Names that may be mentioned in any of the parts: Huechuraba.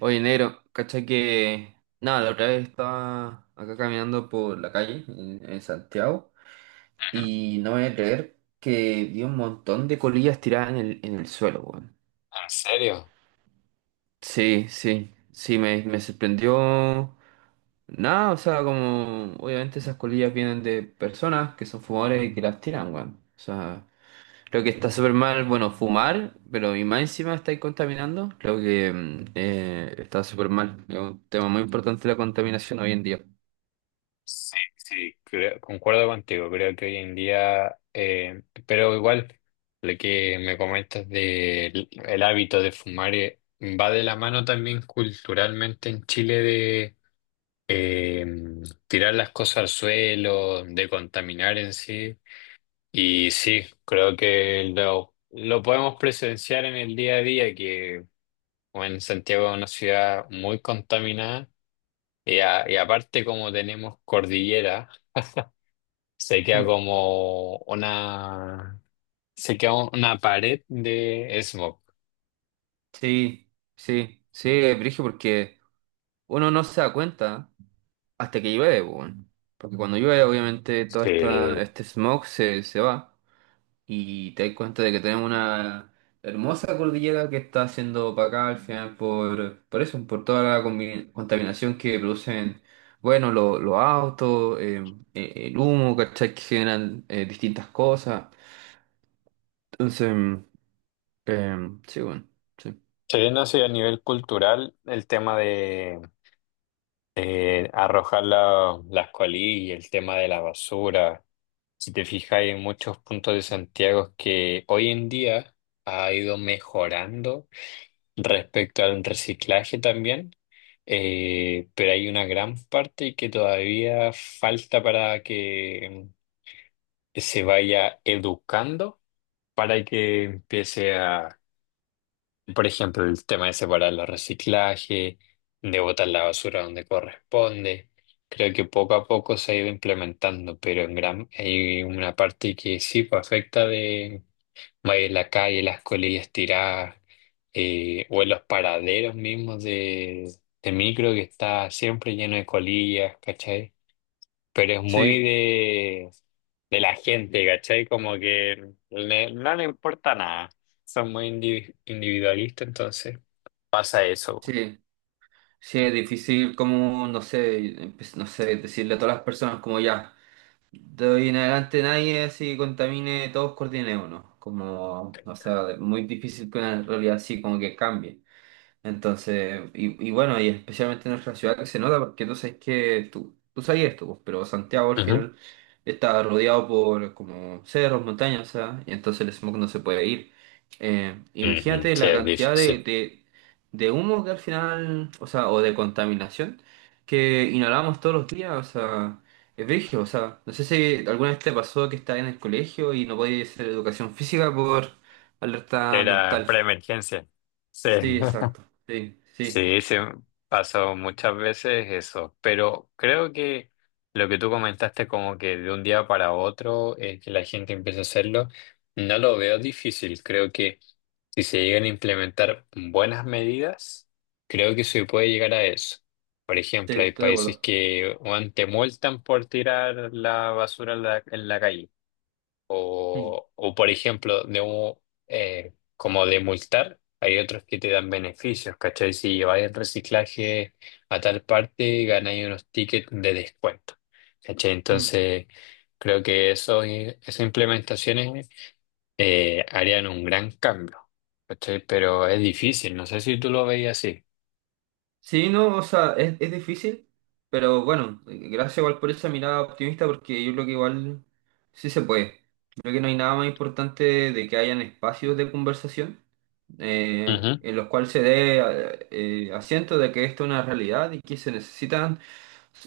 Oye, negro, cacha que. Nada, la otra vez estaba acá caminando por la calle en Santiago Ujú. y no me voy a creer que vi un montón de colillas tiradas en el suelo, weón. ¿En serio? Sí, sí, sí, me sorprendió. Nada, o sea, como. Obviamente esas colillas vienen de personas que son fumadores y que las tiran, weón. O sea. Creo que está súper mal, bueno, fumar, pero y más encima estáis contaminando. Creo que está súper mal. Es un tema muy importante la contaminación hoy en día. Sí, sí, creo- concuerdo contigo. Creo que hoy en día, pero igual, lo que me comentas del el hábito de fumar va de la mano también culturalmente en Chile de eh, tirar las cosas al suelo, de contaminar en sí. Y sí, creo que lo podemos presenciar en el día a día, que bueno, Santiago es una ciudad muy contaminada. Y, a- y aparte como tenemos cordillera, se queda Mm. como una, se queda una pared de smog. Sí, sí, sí, Brigio, porque uno no se da cuenta hasta que llueve, po, weón. Porque cuando llueve, obviamente, todo esta, Se, este smog se va. Y te das cuenta de que tenemos una hermosa cordillera que está siendo opacada al final por eso, por toda la contaminación que producen, bueno, los autos, el humo, ¿cachai? Que generan distintas cosas. Entonces, sí, bueno, sí. se no sé a nivel cultural el tema de arrojar la- las colillas, el tema de la basura. Si te fijas, hay muchos puntos de Santiago que hoy en día ha ido mejorando respecto al reciclaje también, pero hay una gran parte que todavía falta para que se vaya educando, para que empiece a, por ejemplo, el tema de separar los reciclajes, de botar la basura donde corresponde. Creo que poco a poco se ha ido implementando, pero en gran hay una parte que sí pues, afecta de. Va en la calle, las colillas tiradas, o en los paraderos mismos de micro que está siempre lleno de colillas, ¿cachai? Pero es muy Sí, de la gente, ¿cachai? Como que le- no le importa nada. Son muy indivi- individualistas, entonces pasa eso. sí. Sí, es difícil como, no sé, no sé, decirle a todas las personas como ya. De hoy en adelante nadie así contamine, todos coordinen uno. Como, o sea, muy difícil que una realidad así como que cambie. Entonces, y bueno, y especialmente en nuestra ciudad que se nota, porque tú sabes que tú sabías esto, pues, pero Santiago al Ujú. final está rodeado por como cerros, montañas, o sea, y entonces el smog no se puede ir. Ujú, Imagínate sí, la es cantidad de, difícil. de, de humo que al final, o sea, o de contaminación que inhalamos todos los días, o sea, es brígido, o sea, no sé si alguna vez te pasó que estás en el colegio y no podías hacer educación física por alerta Era ambiental. preemergencia. Sí. Sí, exacto, sí, sí. Sí, se pasó muchas veces eso, pero creo que lo que tú comentaste como que de un día para otro que la gente empiece a hacerlo, no lo veo difícil. Creo que si se llegan a implementar buenas medidas, creo que se puede llegar a eso. Por Sí, ejemplo, hay estoy de países acuerdo. que weón, te multan por tirar la basura en en la calle. Mm, O por ejemplo, de un, como de multar, hay otros que te dan beneficios, ¿cachai? Si lleváis el reciclaje a tal parte, ganáis unos tickets de descuento, ¿cachai? mm. Entonces, creo que eso, esas implementaciones harían un gran cambio, ¿cachai? Pero es difícil, no sé si tú lo veis así. Sí, no, o sea, es difícil, pero bueno, gracias igual por esa mirada optimista, porque yo creo que igual sí se puede. Creo que no hay nada más importante de que hayan espacios de conversación Ujú. en los cuales se dé asiento de que esto es una realidad y que se necesitan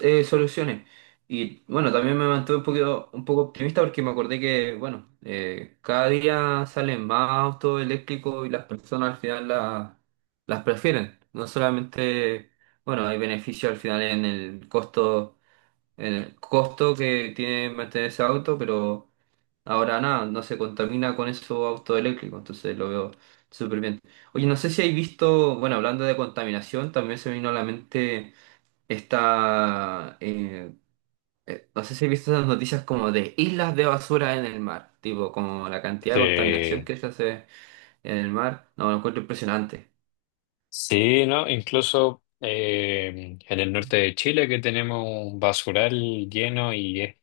soluciones. Y bueno, también me mantuve un poquito, un poco optimista porque me acordé que, bueno, cada día salen más autos eléctricos y las personas al final las prefieren. No solamente, bueno, hay beneficio al final en el costo que tiene mantener ese auto, pero ahora nada, no se contamina con esos autos eléctricos, entonces lo veo súper bien. Oye, no sé si hay visto, bueno, hablando de contaminación, también se me vino a la mente esta, eh, no sé si he visto esas noticias como de islas de basura en el mar, tipo como la cantidad de contaminación Sí, que se hace en el mar, no, lo encuentro impresionante. sí, ¿no? Incluso en el norte de Chile que tenemos un basural lleno y es.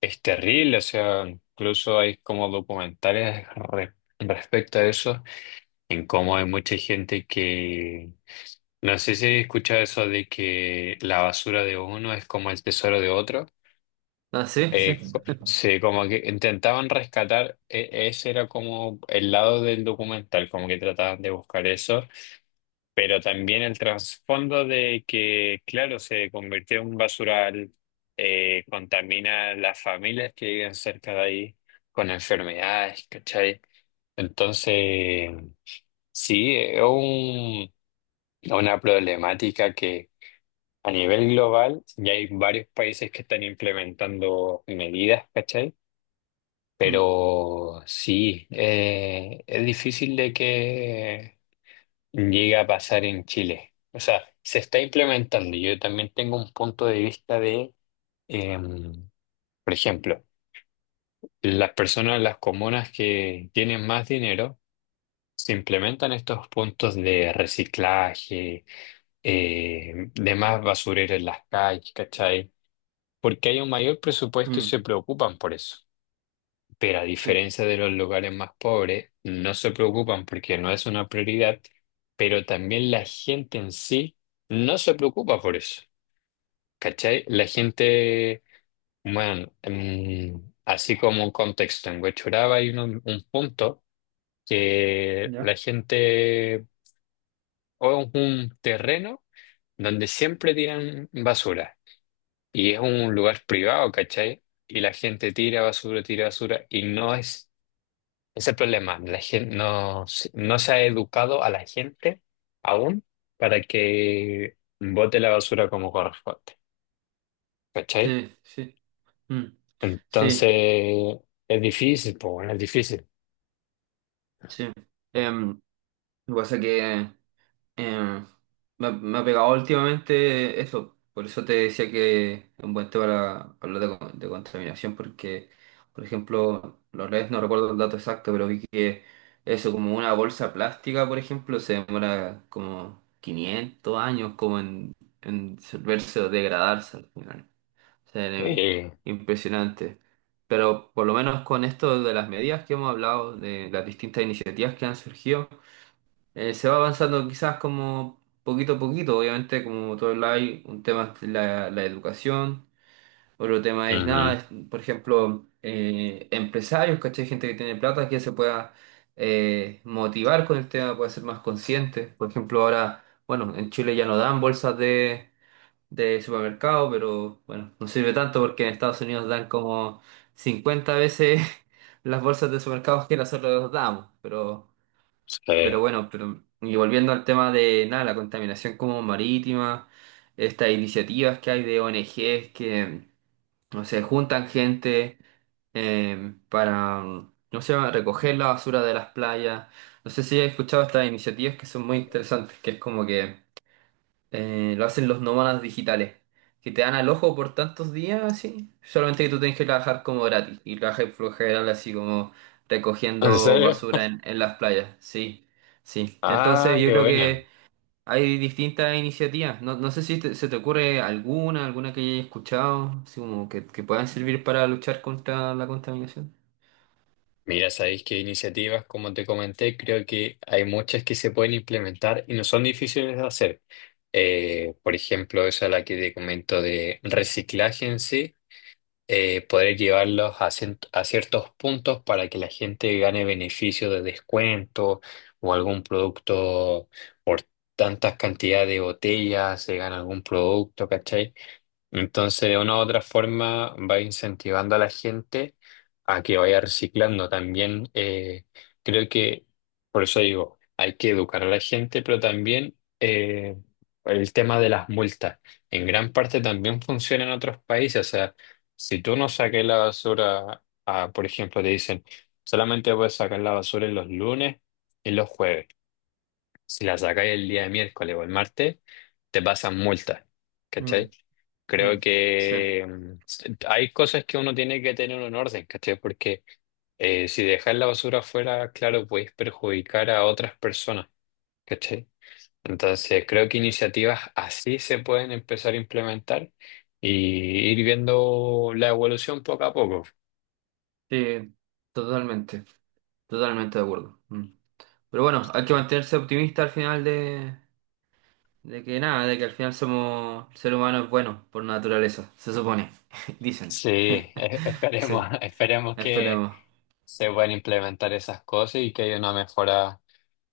Es terrible, o sea, incluso hay como documentales re- respecto a eso, en cómo hay mucha gente que... No sé si escucha eso de que la basura de uno es como el tesoro de otro. Ah, sí, sí. Co- se como que intentaban rescatar, e- ese era como el lado del documental, como que trataban de buscar eso. Pero también el trasfondo de que, claro, se convirtió en un basural, contamina a las familias que viven cerca de ahí con enfermedades, ¿cachai? Entonces, sí, es un- una problemática que a nivel global ya hay varios países que están implementando medidas, ¿cachai? Mm, Pero sí, es difícil de que llega a pasar en Chile. O sea, se está implementando. Yo también tengo un punto de vista de, eh, por ejemplo, las personas, las comunas que tienen más dinero, se implementan estos puntos de reciclaje, de más basurero en las calles, ¿cachai? Porque hay un mayor presupuesto y se mm. preocupan por eso. Pero a Sí, diferencia de los lugares más pobres, no se preocupan porque no es una prioridad, pero también la gente en sí no se preocupa por eso. ¿Cachai? La gente, bueno, así como un contexto, en Huechuraba hay un punto que la ¿ya? gente, o es un terreno donde siempre tiran basura y es un lugar privado, ¿cachai? Y la gente tira basura y no es. Es el problema. La gente no, se- no se ha educado a la gente aún para que bote la basura como corresponde. ¿Cachai? Sí, sí. Mm, sí, Entonces, es difícil, pues bueno, es difícil. sí. Em, lo que pasa es que em, me ha pegado últimamente eso. Por eso te decía que es un buen tema para hablar de contaminación, porque, por ejemplo, los redes no recuerdo el dato exacto, pero vi que eso, como una bolsa plástica, por ejemplo, se demora como 500 años como en disolverse o degradarse al final. Sí, anime. Sí. Impresionante. Pero por lo menos con esto de las medidas que hemos hablado, de las distintas iniciativas que han surgido, se va avanzando quizás como poquito a poquito. Obviamente, como todo el hay, un tema es la educación, otro tema es nada, Ujú. es, por ejemplo, empresarios, ¿cachai? Gente que tiene plata que se pueda motivar con el tema, pueda ser más consciente. Por ejemplo, ahora, bueno, en Chile ya no dan bolsas de supermercado, pero bueno, no sirve tanto porque en Estados Unidos dan como 50 veces las bolsas de supermercados que nosotros damos, pero Sí. bueno, y volviendo al tema de nada, la contaminación como marítima, estas iniciativas que hay de ONGs que, no sé, juntan gente para, no sé, recoger la basura de las playas. No sé si has escuchado estas iniciativas que son muy interesantes, que es como que lo hacen los nómadas digitales, que te dan al ojo por tantos días, así. Solamente que tú tienes que trabajar como gratis y trabajas por lo general así como ¿En recogiendo serio? basura en las playas. Sí, sí. Ah, Entonces yo qué creo buena. que hay distintas iniciativas. No, no sé si se te ocurre alguna, que hayas escuchado, así como que puedan servir para luchar contra la contaminación. Mira, sabéis que iniciativas, como te comenté, creo que hay muchas que se pueden implementar y no son difíciles de hacer. Por ejemplo, esa es la que te comento de reciclaje en sí. Eh, poder llevarlos a, cien- a ciertos puntos para que la gente gane beneficio de descuento o algún producto por tantas cantidades de botellas, se gana algún producto, ¿cachai? Entonces, de una u otra forma, va incentivando a la gente a que vaya reciclando. También creo que, por eso digo, hay que educar a la gente, pero también el tema de las multas. En gran parte también funciona en otros países. O sea, si tú no saques la basura, ah, por ejemplo, te dicen, solamente puedes sacar la basura en los lunes y los jueves. Si la sacáis el día de miércoles o el martes, te pasan multas, ¿cachai? Mm, Creo mm, sí, que hay cosas que uno tiene que tener en orden, ¿cachai? Porque si dejas la basura afuera, claro, puedes perjudicar a otras personas, ¿cachai? Entonces, creo que iniciativas así se pueden empezar a implementar y ir viendo la evolución poco a poco. sí, totalmente, totalmente de acuerdo. Mm. Pero bueno, hay que Sí, mantenerse optimista al final de que nada, de que al final somos, el ser humano es bueno por naturaleza, se supone, dicen. sí, e- esperemos, Sí, esperemos que esperemos. se puedan implementar esas cosas y que haya una mejora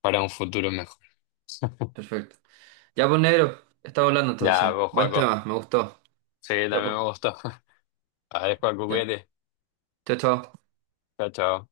para un futuro mejor. Perfecto. Ya pues negro, estamos hablando Ya, entonces. pues, Buen Joaco. tema, me gustó. Sí, Ya también pues, me gustó. Adiós, Joaco, ya. cuídate. Chao, chao. Chao, chao.